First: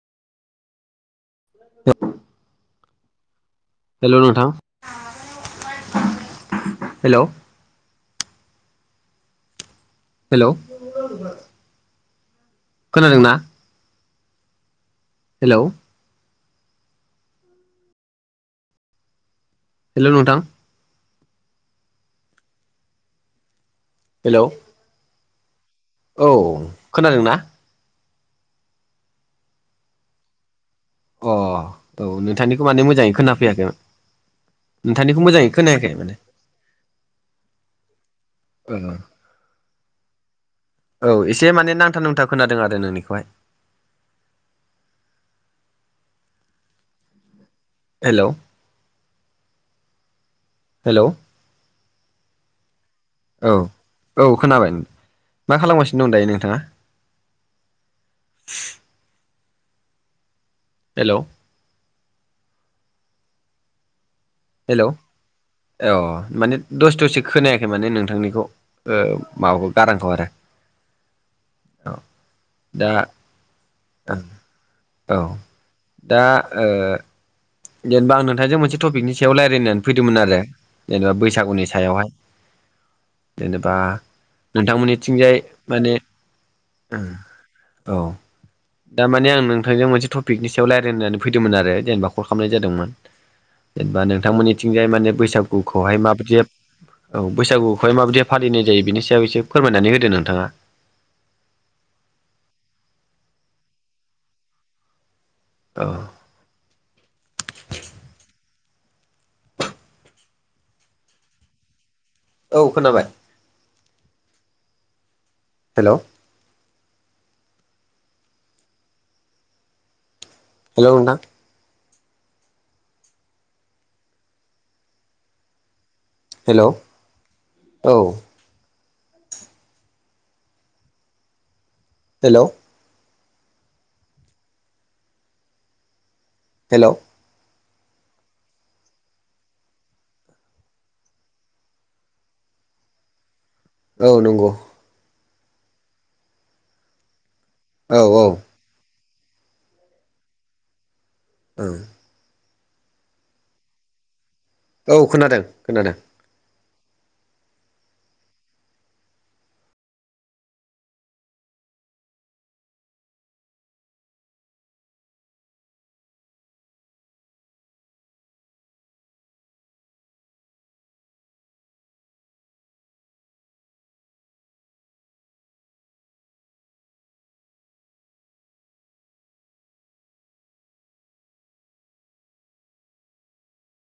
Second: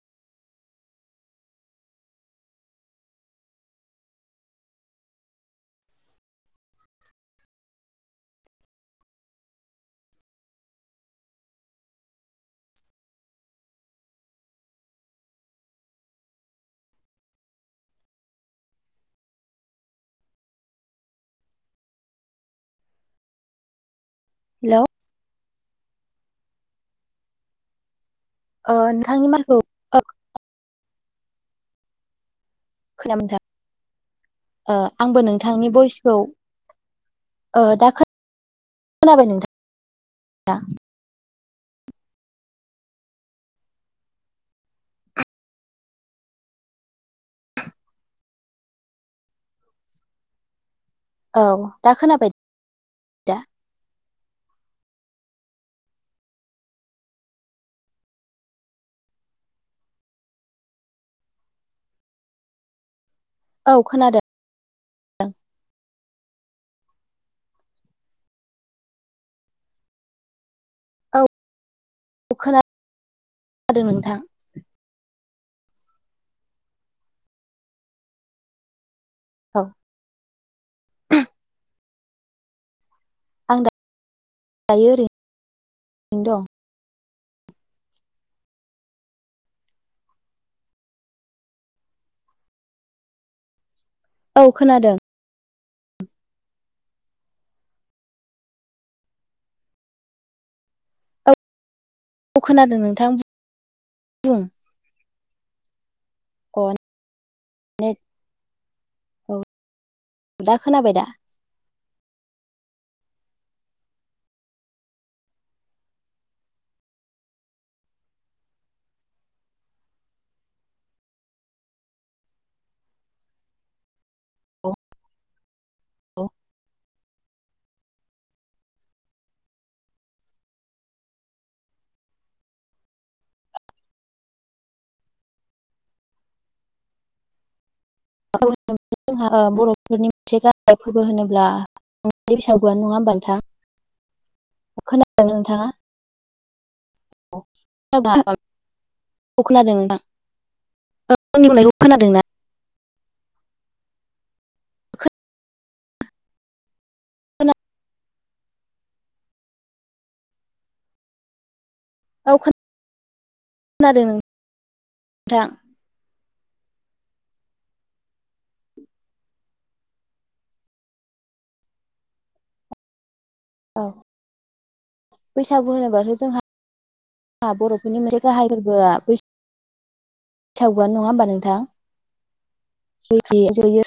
Hello नोंथां hello hello खोनादोंना? Hello hello नोंथां हेलौ हेलौ औ खोनादोंना? ओ नोंथांनि माथोखौ अ औ नोंथांनि माने मोजाङै खोनाबाय नोंथां खोनाफैयाखै, ओ आंबो नोंथांनिखौ मोजाङै नोंथांनि खोनायाखै भइसखौ माने। ओ दा खोनाबाय नोंथां दा औ एसे माने नांथा नुंथा खोनादों आरो नोंनिखौहाय। हेलौ हेलौ औ दा खोनाबाय? दा औ औ खोनाबाय। मा खालामगासिनो दं दायो नोंथाङा? हेलौ औ खोनादो। हेलौ औ माने दसे दसे खोनायाखै माने नोंथांनिखौ। ओ माबाखौ गारांखौ आरो। औ औ खोनादों दा ओ नोंथां औ दा ओ जेनेबा आं नोंथांजों मोनसे टपिकनि सयाव औ लारायनो फैदोंमोन आरो जेनेबा बैसागुनि सायावहाय आं जेनेबा दायो नोंथांमोननिथिंजाय माने ओरैनो दं उम औ दा माने आं नोंथांजों मोनसे टपिकनि सायाव लायरायनो होननानै फैदोंमोन आरो जेनेबा कल खामनाय जादोंमोन जेनेबा औ नोंथांमोननिथिंजाय खोनादों माने बैसागुखौहाय माबादियै औ बैसागुखौहाय माबायदि फालिनाय जायो बेनि सायाव एसे फोरमायनानै होदो नोंथाङा। औ खोनादों नोंथां बुं। औ अ नेट औ दा खोनाबाय दा? औ खोनाबाय। हेलौ हेलौ नोंथां औ [inaudible] हेल' औ। हेलौ हेलौ [unintelligible] बर'फोरनि [unintelligible] होनोब्ला बैसागुआनो नङा होमबा नोंथां औ नंगो। खोनादों नोंथाङा? [unintelligible] औ औ औ खोनादों नोंथां औ आंनि बुंनायखौ खोनादों ना औ खोनादों खोनादों। [unintelligible] औ बैसागु होनोबाथ जोंहा आ बर'फोरनि मोनसे गाहाय फोरबोआ बैसा बैसागुआनो नङा होमबा नोंथां [unintelligible] जोयो।